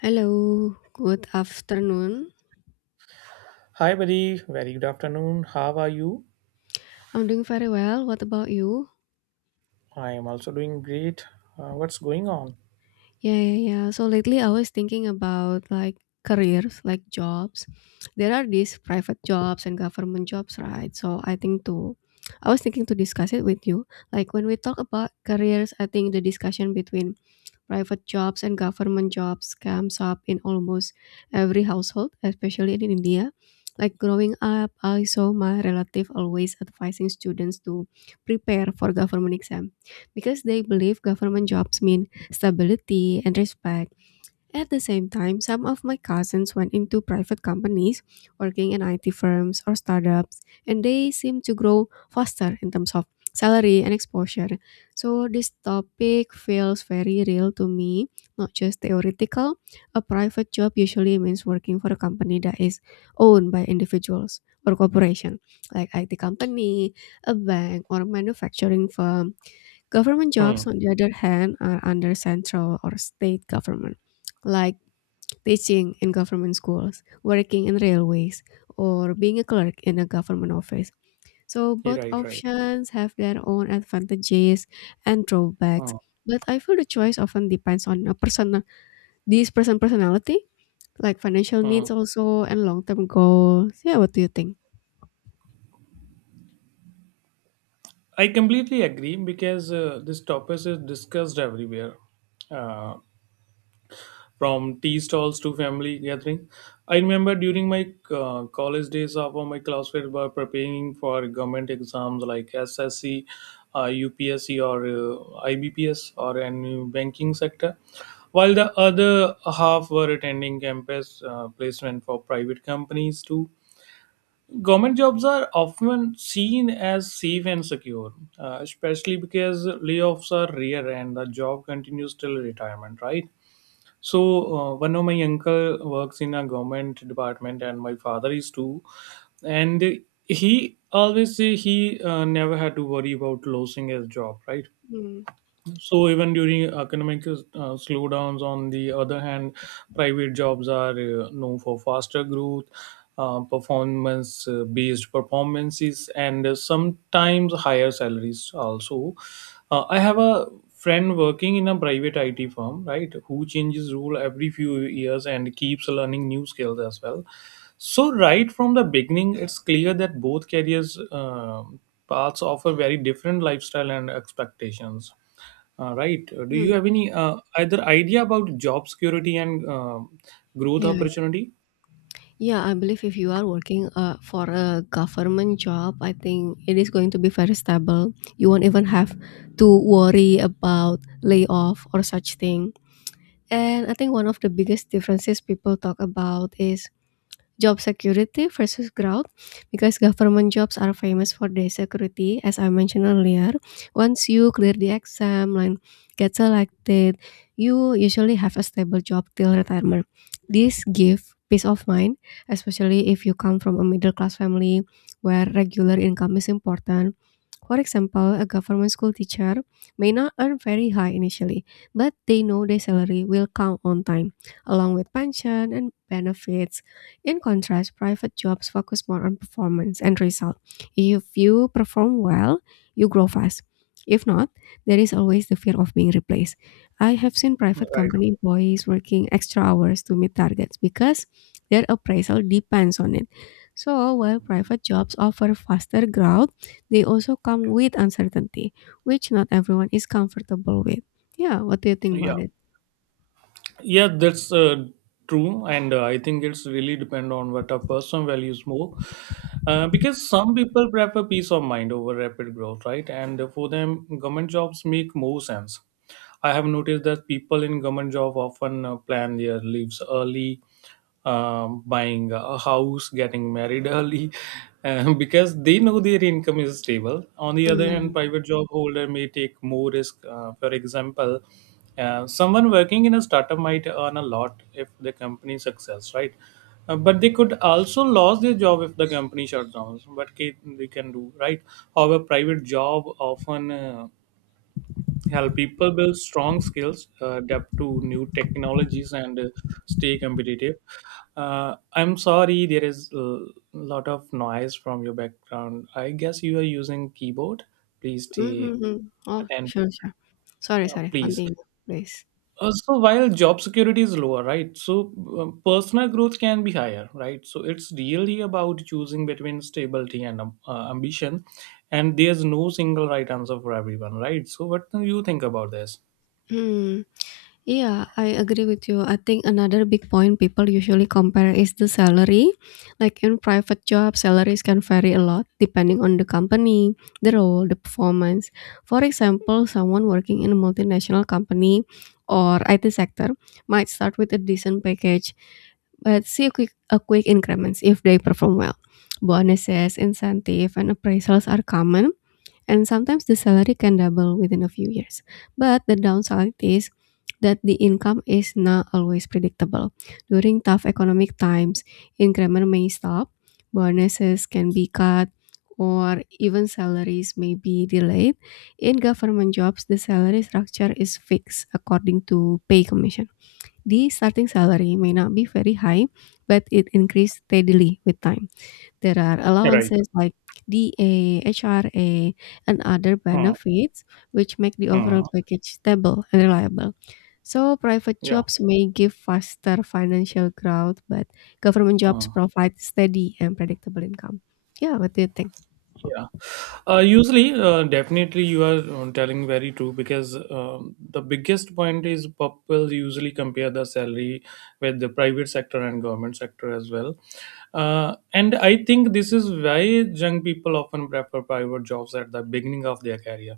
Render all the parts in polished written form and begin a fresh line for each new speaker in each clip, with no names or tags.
Hello, good afternoon.
Hi, buddy. Very good afternoon. How are you?
I'm doing very well. What about you?
I am also doing great. What's going on?
Yeah. So lately I was thinking about like careers, like jobs. There are these private jobs and government jobs, right? I was thinking to discuss it with you. Like when we talk about careers, I think the discussion between private jobs and government jobs comes up in almost every household, especially in India. Like growing up, I saw my relative always advising students to prepare for government exam because they believe government jobs mean stability and respect at the same time. Some of my cousins went into private companies, working in IT firms or startups, and they seem to grow faster in terms of salary and exposure. So this topic feels very real to me, not just theoretical. A private job usually means working for a company that is owned by individuals or corporation, like IT company, a bank, or a manufacturing firm. Government jobs,
Hmm.
on the other hand, are under central or state government, like teaching in government schools, working in railways, or being a clerk in a government office. So
you
both
Right. Right.
options have their own advantages and drawbacks.
Hmm.
But I feel the choice often depends on a personal this person personality, like financial
Hmm.
needs also and long term goals. Yeah, what do you think?
I completely agree because this topic is discussed everywhere. Uh, from tea stalls to family gathering. I remember during my college days, half of my classmates were preparing for government exams like SSC, UPSC, or IBPS, or any banking sector, while the other half were attending campus placement for private companies too. Government jobs are often seen as safe and secure, especially because layoffs are rare and the job continues till retirement, right? So one of my uncle works in a government department, and my father is too. And he always say he never had to worry about losing his job, right?
Hmm.
So even during economic slowdowns, on the other hand, private jobs are known for faster growth, performance-based performances, and sometimes higher salaries also. I have a friend working in a private IT firm, right, who changes role every few years and keeps learning new skills as well. So right from the beginning, it's clear that both careers, paths offer very different lifestyle and expectations right. Do you
Hmm.
have any either idea about job security and growth
Yeah.
opportunity?
Yeah, I believe if you are working for a government job, I think it is going to be very stable. You won't even have to worry about layoff or such thing. And I think one of the biggest differences people talk about is job security versus growth, because government jobs are famous for their security, as I mentioned earlier. Once you clear the exam and get selected, you usually have a stable job till retirement. This gives peace of mind, especially if you come from a middle class family where regular income is important. For example, a government school teacher may not earn very high initially, but they know their salary will come on time, along with pension and benefits. In contrast, private jobs focus more on performance and result. If you perform well, you grow fast. If not, there is always the fear of being replaced. I have seen private company employees working extra hours to meet targets because their appraisal depends on it. So, while private jobs offer faster growth, they also come with uncertainty, which not everyone is comfortable with. Yeah, what do you think
Yeah.
about it?
Yeah, that's true, and I think it's really depend on what a person values more. Because some people prefer peace of mind over rapid growth, right? And for them, government jobs make more sense. I have noticed that people in government job often plan their leaves early, buying a house, getting married early, because they know their income is stable. On the other hand, private job holder may take more risk. For example, someone working in a startup might earn a lot if the company success, right? But they could also lose their job if the company shuts down. They can do, right? However, private job often help people build strong skills, adapt to new technologies, and stay competitive. I'm sorry, there is a lot of noise from your background. I guess you are using keyboard. Please stay
Mhm. Oh,
attend,
sure, sure. Sorry, sorry.
please.
Continue, please.
So while job security is lower, right? So personal growth can be higher, right? So it's really about choosing between stability and ambition, and there's no single right answer for everyone, right? So what do you think about this?
Hmm. Yeah, I agree with you. I think another big point people usually compare is the salary. Like in private jobs, salaries can vary a lot depending on the company, the role, the performance. For example, someone working in a multinational company or IT sector might start with a decent package but see a quick increments if they perform well. Bonuses, incentive, and appraisals are common, and sometimes the salary can double within a few years. But the downside is that the income is not always predictable. During tough economic times, increment may stop, bonuses can be cut, or even salaries may be delayed. In government jobs, the salary structure is fixed according to pay commission. The starting salary may not be very high, but it increases steadily with time. There are
Right.
allowances like DA, HRA, and other
Hmm.
benefits, which make the
Hmm.
overall package stable and reliable. So, private
Yeah.
jobs may give faster financial growth, but government jobs
Hmm.
provide steady and predictable income. Yeah, what do you think?
Yeah. Usually, definitely, you are telling very true because the biggest point is people usually compare the salary with the private sector and government sector as well. And I think this is why young people often prefer private jobs at the beginning of their career.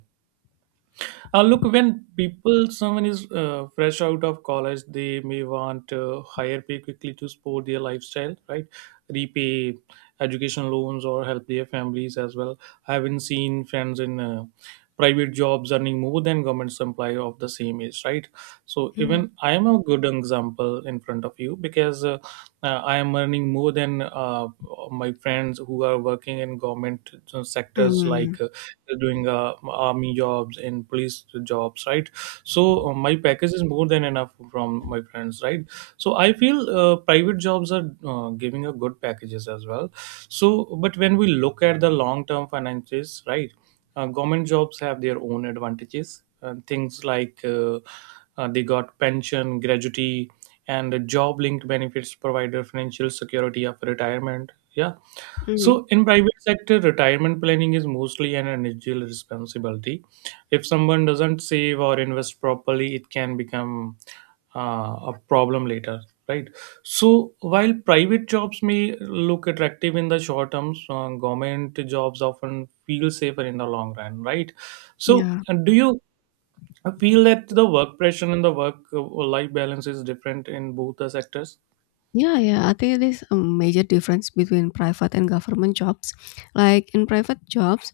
Look, when people, someone is fresh out of college, they may want higher pay quickly to support their lifestyle, right? Repay education loans or help their families as well. I haven't seen friends in private jobs earning more than government employee of the same age, right? So
Mm,
even I am a good example in front of you because I am earning more than my friends who are working in government sectors
mm,
like doing army jobs in police jobs, right? So my package is more than enough from my friends, right? So I feel private jobs are giving a good packages as well. So but when we look at the long term finances, right? Government jobs have their own advantages and things like they got pension, gratuity, and job-linked benefits provided financial security after retirement. Yeah.
mm,
So in private sector, retirement planning is mostly an individual responsibility. If someone doesn't save or invest properly, it can become a problem later, right? So while private jobs may look attractive in the short term, government jobs often feel safer in the long run, right? So
yeah.
do you I feel that the work pressure and the work life balance is different in both the sectors.
Yeah, yeah. I think it is a major difference between private and government jobs. Like in private jobs,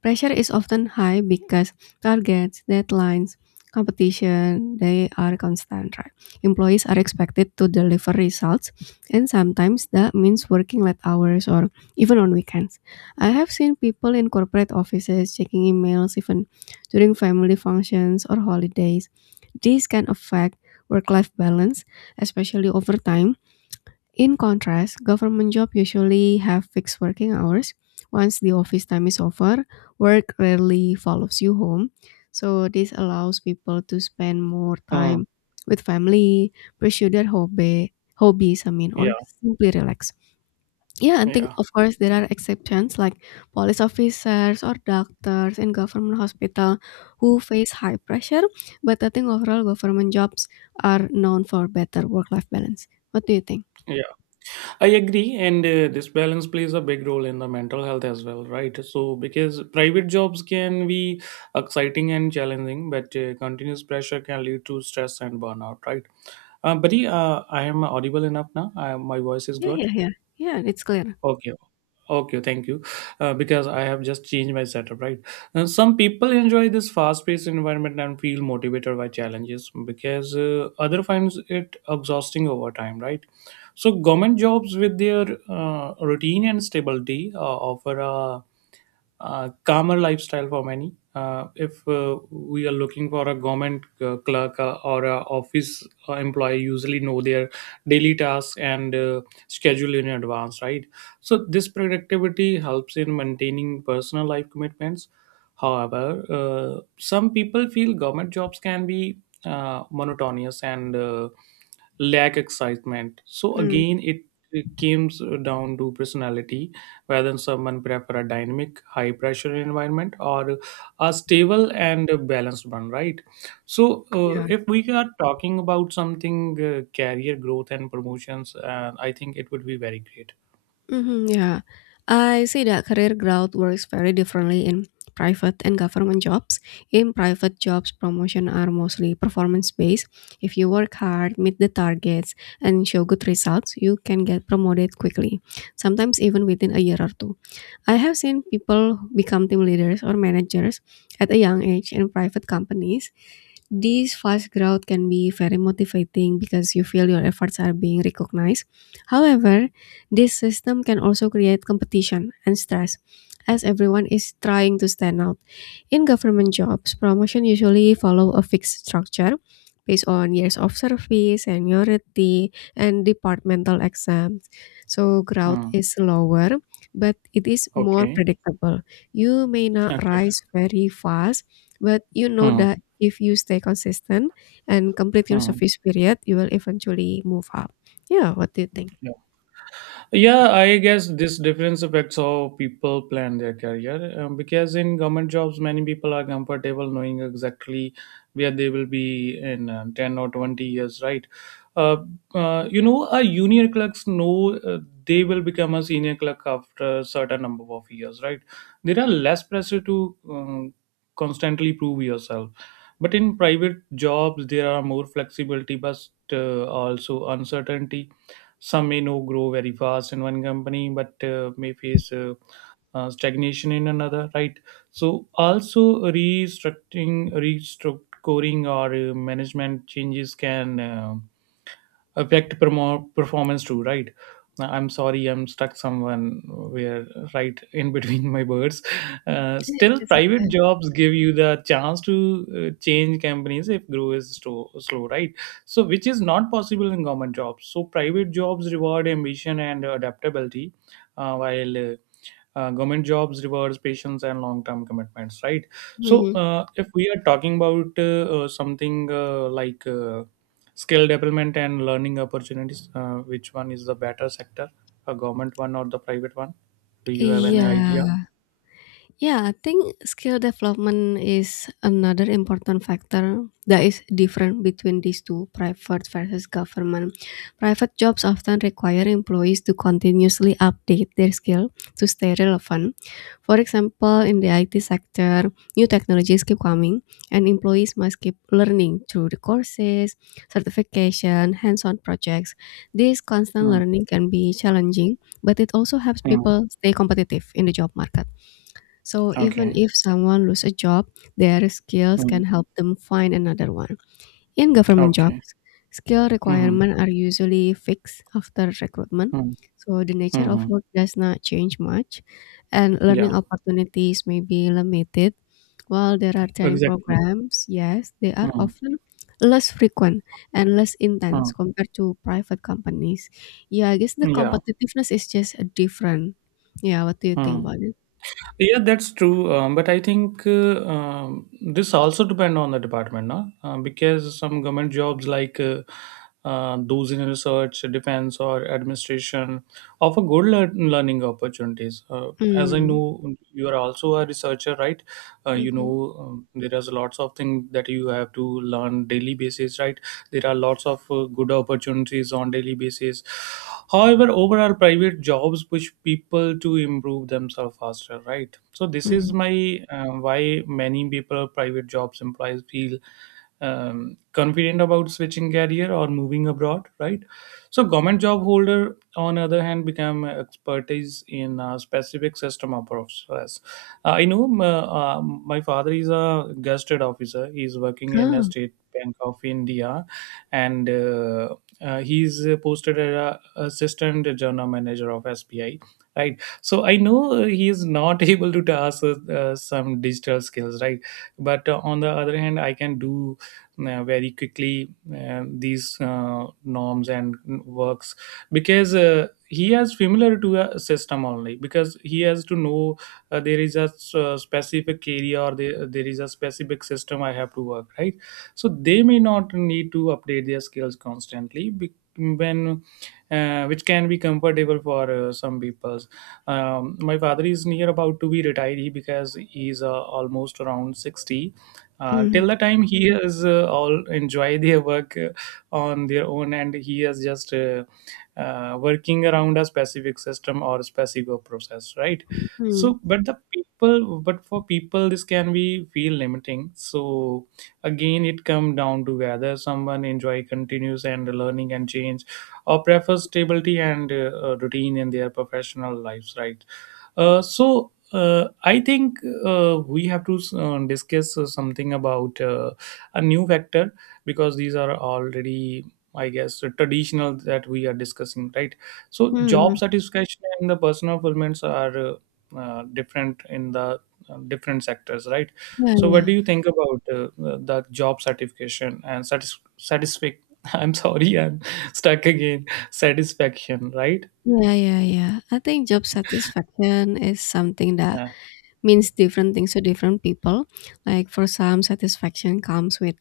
pressure is often high because targets, deadlines, competition, they are constant, right? Employees are expected to deliver results, and sometimes that means working late hours or even on weekends. I have seen people in corporate offices checking emails even during family functions or holidays. This can affect work life balance, especially over time. In contrast, government jobs usually have fixed working hours. Once the office time is over, work rarely follows you home. So this allows people to spend more
Hmm.
time with family, pursue their hobbies, or
Yeah,
simply relax. Yeah, and think
yeah,
of course there are exceptions like police officers or doctors in government hospital who face high pressure. But I think overall government jobs are known for better work-life balance. What do you think?
yeah. I agree, and this balance plays a big role in the mental health as well, right? So, because private jobs can be exciting and challenging, but continuous pressure can lead to stress and burnout, right? Buddy, I am audible enough now. My voice is
Yeah
good.
yeah yeah. Yeah, it's clear.
Okay. Okay, thank you. Because I have just changed my setup, right? Some people enjoy this fast-paced environment and feel motivated by challenges because other finds it exhausting over time, right? So government jobs with their routine and stability offer a calmer lifestyle for many. If we are looking for a government clerk or a office employee, usually know their daily tasks and schedule in advance, right? So this productivity helps in maintaining personal life commitments. However, some people feel government jobs can be monotonous and lack excitement. So
Mm,
again, it comes down to personality whether someone prefer a dynamic high pressure environment or a stable and balanced one, right? So
yeah.
if we are talking about something career growth and promotions, I think it would be very great.
Mhm, yeah. I see that career growth works very differently in private and government jobs. In private jobs, promotion are mostly performance based. If you work hard, meet the targets, and show good results, you can get promoted quickly, sometimes even within a year or two. I have seen people become team leaders or managers at a young age in private companies. This fast growth can be very motivating because you feel your efforts are being recognized. However, this system can also create competition and stress as everyone is trying to stand out. In government jobs, promotion usually follow a fixed structure based on years of service, seniority, and departmental exams. So growth
Hmm.
is slower, but it is more
Okay.
predictable. You may not
Okay.
rise very fast, but you know
Hmm.
that if you stay consistent and complete your
Hmm.
service period, you will eventually move up. Yeah, what do you think?
Yeah, I guess this difference affects how people plan their career because in government jobs, many people are comfortable knowing exactly where they will be in 10 or 20 years, right? Uh, junior clerks know they will become a senior clerk after a certain number of years, right? There are less pressure to constantly prove yourself. But in private jobs, there are more flexibility, but also uncertainty. Some may know grow very fast in one company, but may face stagnation in another. Right. So also restructuring or management changes can affect performance too, right? I'm sorry, I'm stuck someone where right in between my birds. uh,
Yes,
still
yes, of
private
course.
jobs give you the chance to change companies if growth is slow, right? So which is not possible in government jobs. So private jobs reward ambition and adaptability, while government jobs rewards patience and long-term commitments, right? So
Mhm.
if we are talking about something like skill development and learning opportunities, which one is the better sector, a government one or the private one? Do you have any idea?
Yeah. Yeah, I think skill development is another important factor that is different between these two, private versus government. Private jobs often require employees to continuously update their skill to stay relevant. For example, in the IT sector, new technologies keep coming and employees must keep learning through the courses, certification, hands-on projects. This constant
Mm,
learning can be challenging, but it also helps
mm.
people stay competitive in the job market. So even
Okay.
if someone lose a job, their skills
Mm.
can help them find another one. In government
Okay.
jobs, skill
Mm-hmm.
requirements are usually fixed after recruitment. So the nature of
Mm-hmm.
work does not change much and learning
Yeah.
opportunities may be limited. While there are training
Exactly.
programs, yes, they are
Mm-hmm.
often less frequent and less intense compared to private companies. Yeah, I guess the
Yeah.
competitiveness is just different. Yeah, what do you think
Mm. Yeah.
about it?
Yeah, that's true. But I think this also depend on the department, no? Because some government jobs like those in research, defense, or administration offer good learning opportunities. As I
Hmm.
know, you are also a researcher, right?
Mhm.
There is lots of things that you have to learn daily basis, right? There are lots of good opportunities on daily basis. However, overall private jobs push people to improve themselves faster, right? So this is
Mm.
my why many people private jobs employees feel um, confident about switching career or moving abroad, right? So government job holder on other hand become expertise in a specific system of process. My father is a gusted officer. He's working in a
Oh.
state bank of India, and he's posted as a assistant general manager of SBI. Right, so I know he is not able to task some digital skills, right? But on the other hand, I can do very quickly these norms and works because he has familiar to a system only because he has to know there is a specific area or there is a specific system I have to work, right? So they may not need to update their skills constantly be- when which can be comfortable for some people. My father is near about to be retired he because he's almost around 60. uh,
Mm,
till the time he is all enjoy their work on their own and he is just working around a specific system or specific process, right?
mm,
So but the people but for people this can be feel limiting. So again it come down to whether someone enjoy continues and learning and change or prefers stability and routine in their professional lives, right? So I think we have to discuss something about a new vector because these are already, I guess, traditional that we are discussing, right? So job
mm.
satisfaction and the personal fulfillments are different in the different sectors, right?
Yeah,
So what
yeah.
do you think about the job certification and satisfaction? I'm sorry, I'm stuck again. Satisfaction, right?
Yeah. I think job satisfaction is something that means different things to different people. Like for some, satisfaction comes with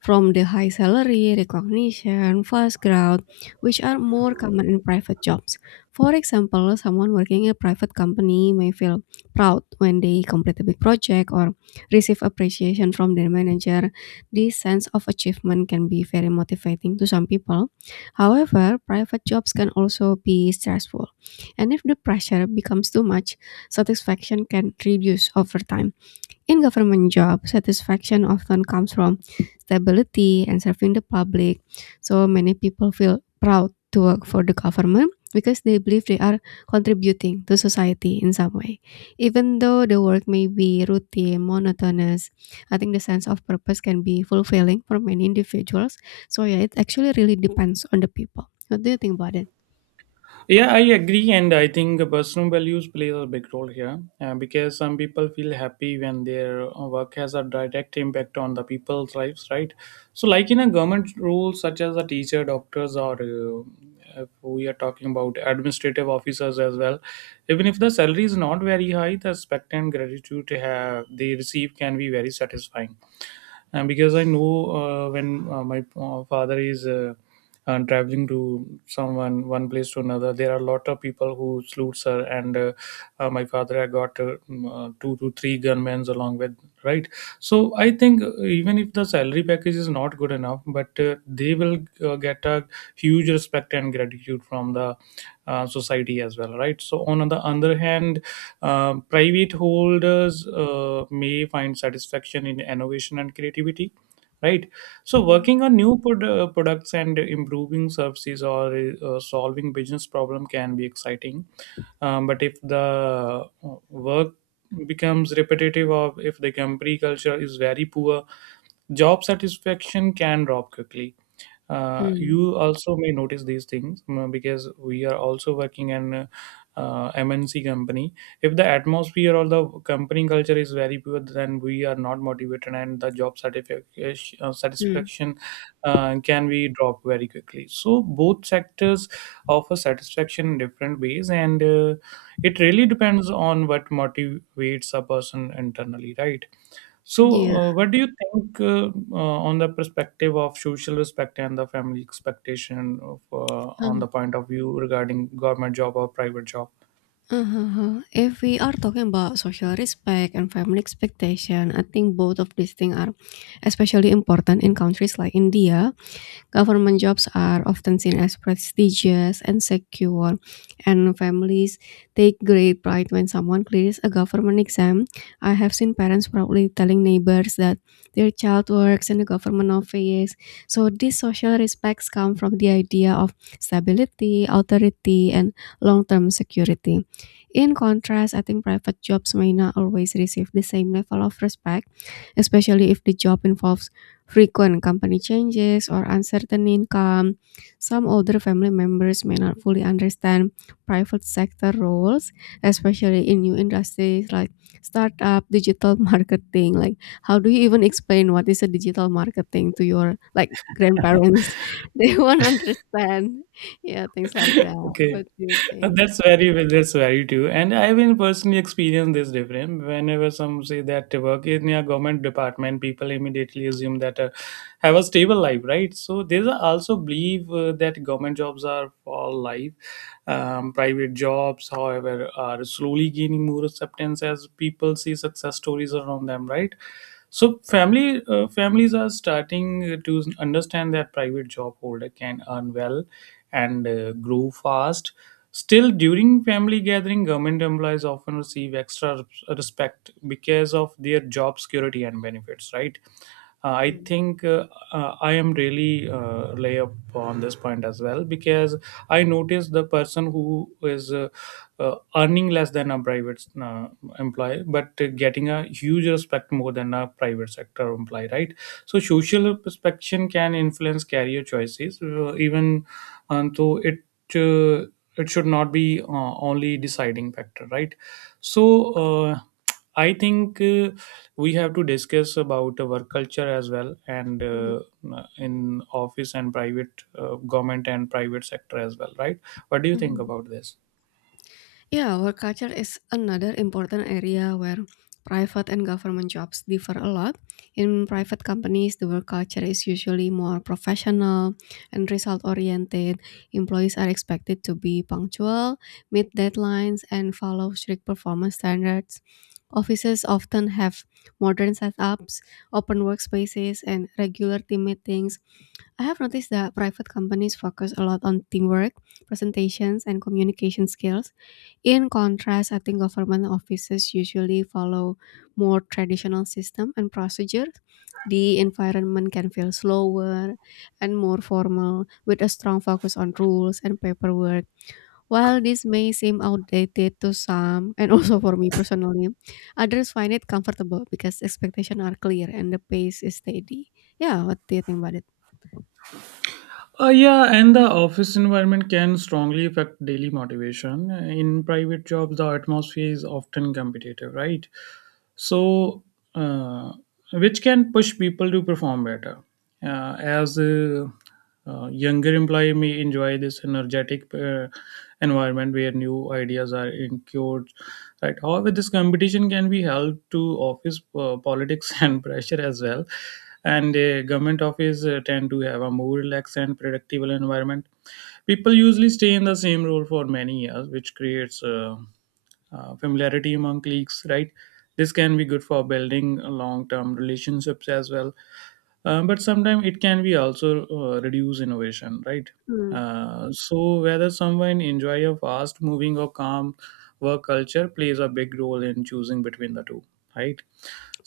from the high salary, recognition, fast growth, which are more common in private jobs. For example, someone working in a private company may feel proud when they complete a big project or receive appreciation from their manager. This sense of achievement can be very motivating to some people. However, private jobs can also be stressful. And if the pressure becomes too much, satisfaction can reduce over time. In government job, satisfaction often comes from stability and serving the public. So many people feel proud to work for the government because they believe they are contributing to society in some way. Even though the work may be routine, monotonous, I think the sense of purpose can be fulfilling for many individuals. So yeah, it actually really depends on the people. What do you think about it?
Yeah, I agree, and I think the personal values plays a big role here, because some people feel happy when their work has a direct impact on the people's lives, right? So, like in a government role, such as a teacher, doctors, or, if we are talking about administrative officers as well, even if the salary is not very high, the respect and gratitude they receive can be very satisfying. And because I know, when my father is traveling to someone one place to another, there are a lot of people who salutes her. And my father I got two to three gunmen along with, right. So I think, even if the salary package is not good enough, but they will get a huge respect and gratitude from the society as well, right? So on the other hand, private holders may find satisfaction in innovation and creativity, right? So
Mhm.
working on new products and improving services, or solving business problem can be exciting. But if the work becomes repetitive or if the company culture is very poor, job satisfaction can drop quickly. uh,
Mm,
you also may notice these things, because we are also working in MNC company. If the atmosphere or the company culture is very poor, then we are not motivated, and the job satisfaction uh,
mm,
satisfaction can be dropped very quickly. So both sectors offer satisfaction in different ways, and it really depends on what motivates a person internally, right? So,
Yeah.
what do you think on the perspective of social respect and the family expectation of, on the point of view regarding government job or private job?
Uh-huh. If we are talking about social respect and family expectation, I think both of these things are especially important in countries like India. Government jobs are often seen as prestigious and secure, and families take great pride when someone clears a government exam. I have seen parents proudly telling neighbors that their child works in the government office. So these social respects come from the idea of stability, authority, and long-term security. In contrast, I think private jobs may not always receive the same level of respect, especially if the job involves frequent company changes, or uncertain income. Some older family members may not fully understand private sector roles, especially in new industries like startup, digital marketing. Like, how do you even explain what is a digital marketing to your like grandparents? They won't understand. Yeah, things like that.
Okay.
What do you
Uh,
think?
that's very that's very true, and I will personally experience this difference. Whenever some say that they work in a government department, people immediately assume that, have a stable life, right? So there's a also believe that government jobs are for life. Private jobs, however, are slowly gaining more acceptance as people see success stories around them, right? So family families are starting to understand that private job holder can earn well and grow fast. Still, during family gathering, government employees often receive extra respect because of their job security and benefits, right? I
Mm.
think, I am really lay up on this point as well because I notice the person who is earning less than a private employee but getting a huge respect more than a private sector employee, right? So social perception can influence career choices, even, though uh, it should not be only deciding factor, right? So. I think we have to discuss about work culture as well, and
Mhm,
in office and private, government and private sector as well, right? What do you think
mhm.
about this?
Yeah, work culture is another important area where private and government jobs differ a lot. In private companies, the work culture is usually more professional and result oriented. Employees are expected to be punctual, meet deadlines, and follow strict performance standards. Offices often have modern setups, open workspaces, and regular team meetings. I have noticed that private companies focus a lot on teamwork, presentations, and communication skills. In contrast, I think government offices usually follow more traditional system and procedure. The environment can feel slower and more formal with a strong focus on rules and paperwork. While this may seem outdated to some and also for me personally, others find it comfortable because expectations are clear and the pace is steady. Yeah, what do you think about it?
Yeah, and the office environment can strongly affect daily motivation. In private jobs, the atmosphere is often competitive, right? So, uh, which can push people to perform better. As younger employee may enjoy this energetic environment where new ideas are incurred, right? However, this competition can be held to office politics and pressure as well. And government office tend to have a more relaxed and predictable environment. People usually stay in the same role for many years, which creates familiarity among colleagues, right? This can be good for building long term relationships as well. But sometimes it can be also reduce innovation, right?
Hmm.
So whether someone enjoy a fast moving or calm work culture plays a big role in choosing between the two, right?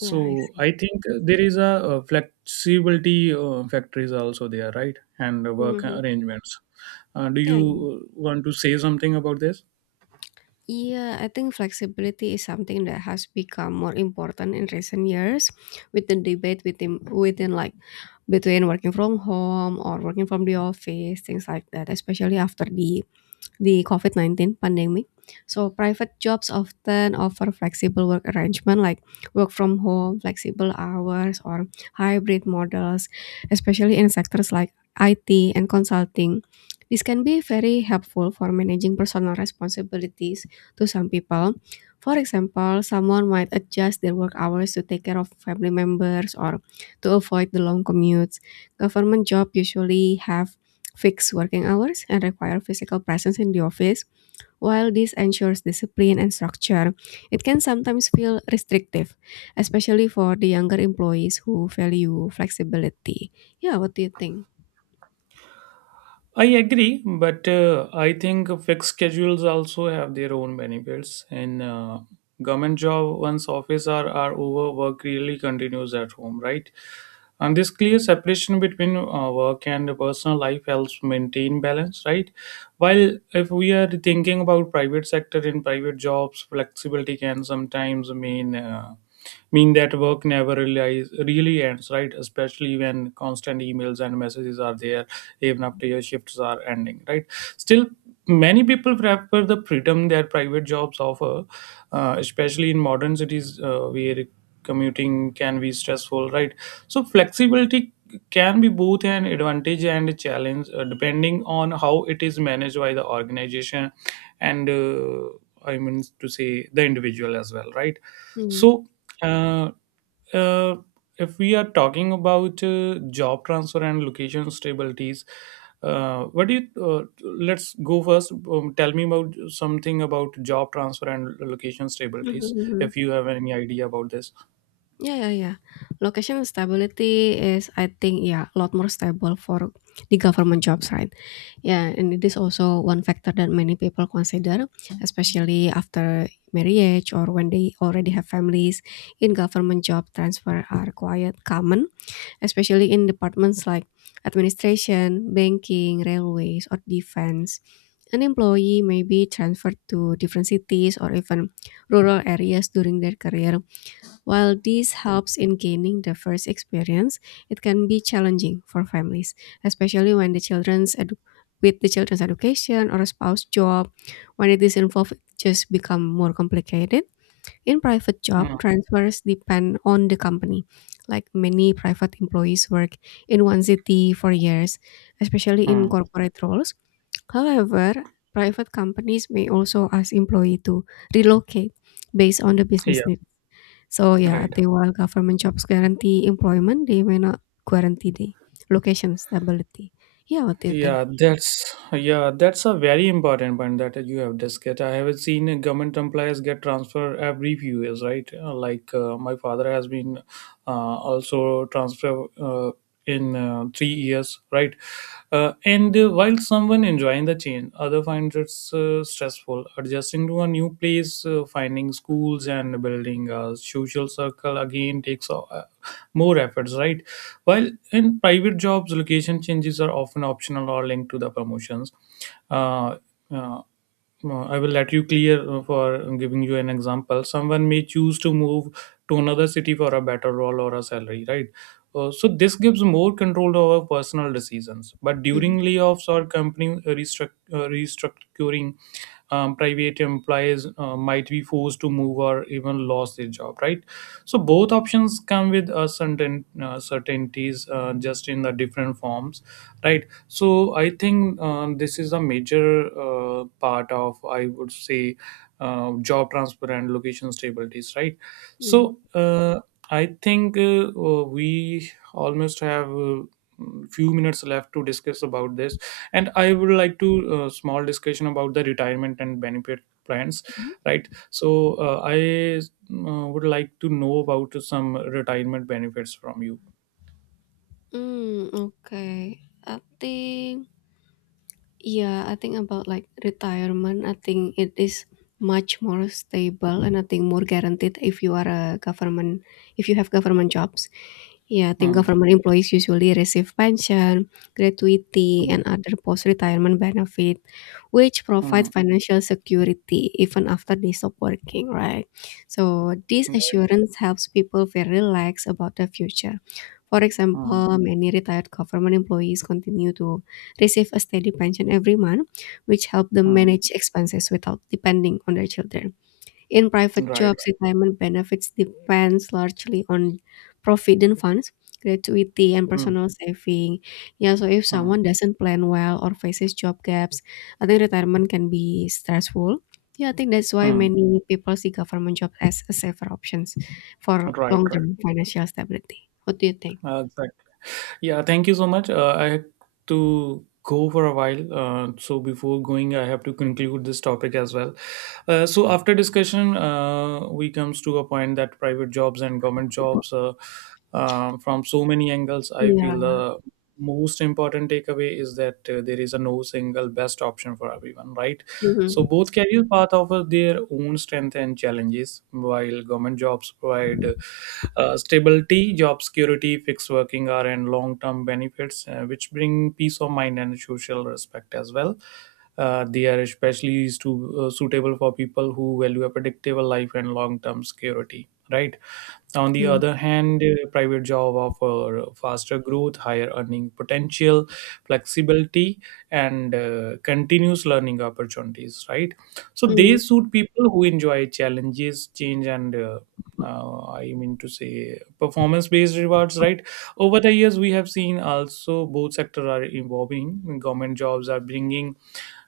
Yeah, I see.
I think there is a, flexibility factories also there, right? And work
hmm
arrangements. Do
Yeah, yeah.
you want to say something about this?
Yeah, I think flexibility is something that has become more important in recent years with the debate within like between working from home or working from the office, things like that, especially after the COVID-19 pandemic. So, private jobs often offer flexible work arrangement like work from home, flexible hours, or hybrid models, especially in sectors like IT and consulting. This can be very helpful for managing personal responsibilities to some people. For example, someone might adjust their work hours to take care of family members or to avoid the long commutes. Government jobs usually have fixed working hours, and require physical presence in the office. While this ensures discipline and structure, it can sometimes feel restrictive, especially for the younger employees who value flexibility. Yeah, what do you think?
I agree, but I think fixed schedules also have their own benefits. And government job, once office are over, work really continues at home, right? And this clear separation between work and personal life helps maintain balance, right? While if we are thinking about private sector in private jobs, flexibility can sometimes mean that work never really ends, right? Especially when constant emails and messages are there even after your shifts are ending, right? Still, many people prefer the freedom that private jobs offer, especially in modern cities where commuting can be stressful, right? So flexibility can be both an advantage and a challenge, depending on how it is managed by the organization, and I mean to say the individual as well, right?
Hmm.
So, uh, uh, if we are talking about job transfer and location stabilities, what do you? Let's go first. Tell me about something about job transfer and location stabilities. If you have any idea about this.
Yeah, yeah, yeah. Location stability is, I think, yeah, a lot more stable for the government jobs, right? Yeah, and it is also one factor that many people consider, especially after marriage or when they already have families. In government job, transfer are quite common, especially in departments like administration, banking, railways, or defense. An employee may be transferred to different cities or even rural areas during their career. While this helps in gaining the first experience, it can be challenging for families, especially when with the children's education or spouse job, when it is involved, it just become more complicated. In private job,
Hmm.
transfers depend on the company. Like many private employees work in one city for years, especially in
Hmm.
corporate roles. However, private companies may also ask employee to relocate based on the business
Yeah.
need. So, yeah,
Right.
at the while government jobs guarantee employment, they may not guarantee the location stability. Yeah, what do you think?
Yeah, that's a very important point that you have discussed. I have seen government employees get transfer every few years, right? Like my father has been also transfer in 3 years, right? And while someone enjoying the change, other finds it stressful. Adjusting to a new place, finding schools, and building a social circle again takes more efforts, right? While in private jobs, location changes are often optional or linked to the promotions. Uh, uh, I will let you clear for giving you an example. Someone may choose to move to another city for a better role or a salary, right? So this gives more control over personal decisions. But
Mhm,
during layoffs or company restructuring, private employees might be forced to move or even lost their job, right? So both options come with a certainties, just in the different forms, right? So I think, this is a major part of, I would say, job transfer and location stabilities, right?
mm,
So, I think, we almost have. Few minutes left to discuss about this, and I would like to, small discussion about the retirement and benefit plans,
mhm.
right? So, I would like to know about some retirement benefits from you.
Mm, okay. I think yeah, I think about like retirement. I think it is much more stable and I think more guaranteed if you are a government if you have government jobs. Yeah, I think
Hmm.
government employees usually receive pension, gratuity, and other post retirement benefit, which
Hmm.
provide financial security even after they stop working, right? So this
Hmm. Right.
assurance helps people feel relaxed about the future. For
Hmm.
example, many retired government employees continue to receive a steady pension every month, which help them
Hmm.
manage expenses without depending on their children. In private
Right, right.
jobs, retirement benefits depends largely on provident funds, gratuity, and
Hmm.
personal saving. Yeah, so if
Hmm.
someone doesn't plan well or faces job gaps, I think retirement can be stressful. Yeah, I think that's why
Hmm.
many people see government jobs as a safer options for
Right, right.
long-term financial stability. What do you think?
Exactly. Yeah, thank you so much. I have to go for a while. So before going, I have to conclude this topic as well. So after discussion, we comes to a point that private jobs and government jobs, from so many angles, I
Yeah.
feel the most important takeaway is that, there is a no single best option for everyone, right?
Hmm.
So both career paths offer their own strengths and challenges. While government jobs provide stability, job security, fixed working hour, and long-term benefits, which bring peace of mind and social respect as well. They are especially to, suitable for people who value a predictable life and long-term security, right? On the
Mm,
other hand, private job offer faster growth, higher earning potential, flexibility, and continuous learning opportunities, right? So they
mm,
suit people who enjoy challenges, change, and I mean to say performance based rewards, right? Over the years, we have seen also both sectors are evolving. Government jobs are bringing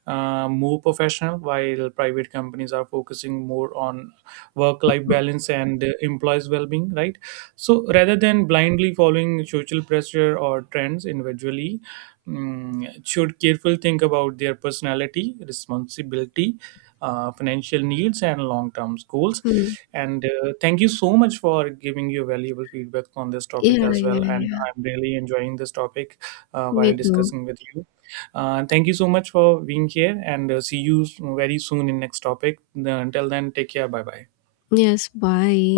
more professional, while private companies are focusing more on work life balance and employees' well being, right? So rather than blindly following social pressure or trends individually, should carefully think about their personality, responsibility, financial needs, and long-term goals.
mm.
And thank you so much for giving your valuable feedback on this topic
Yeah,
as
yeah,
well, and
yeah.
I'm really enjoying this topic
Me
while
too.
discussing with you. Thank you so much for being here, and see you very soon in next topic. Until then, take care. Bye bye.
Yes, bye.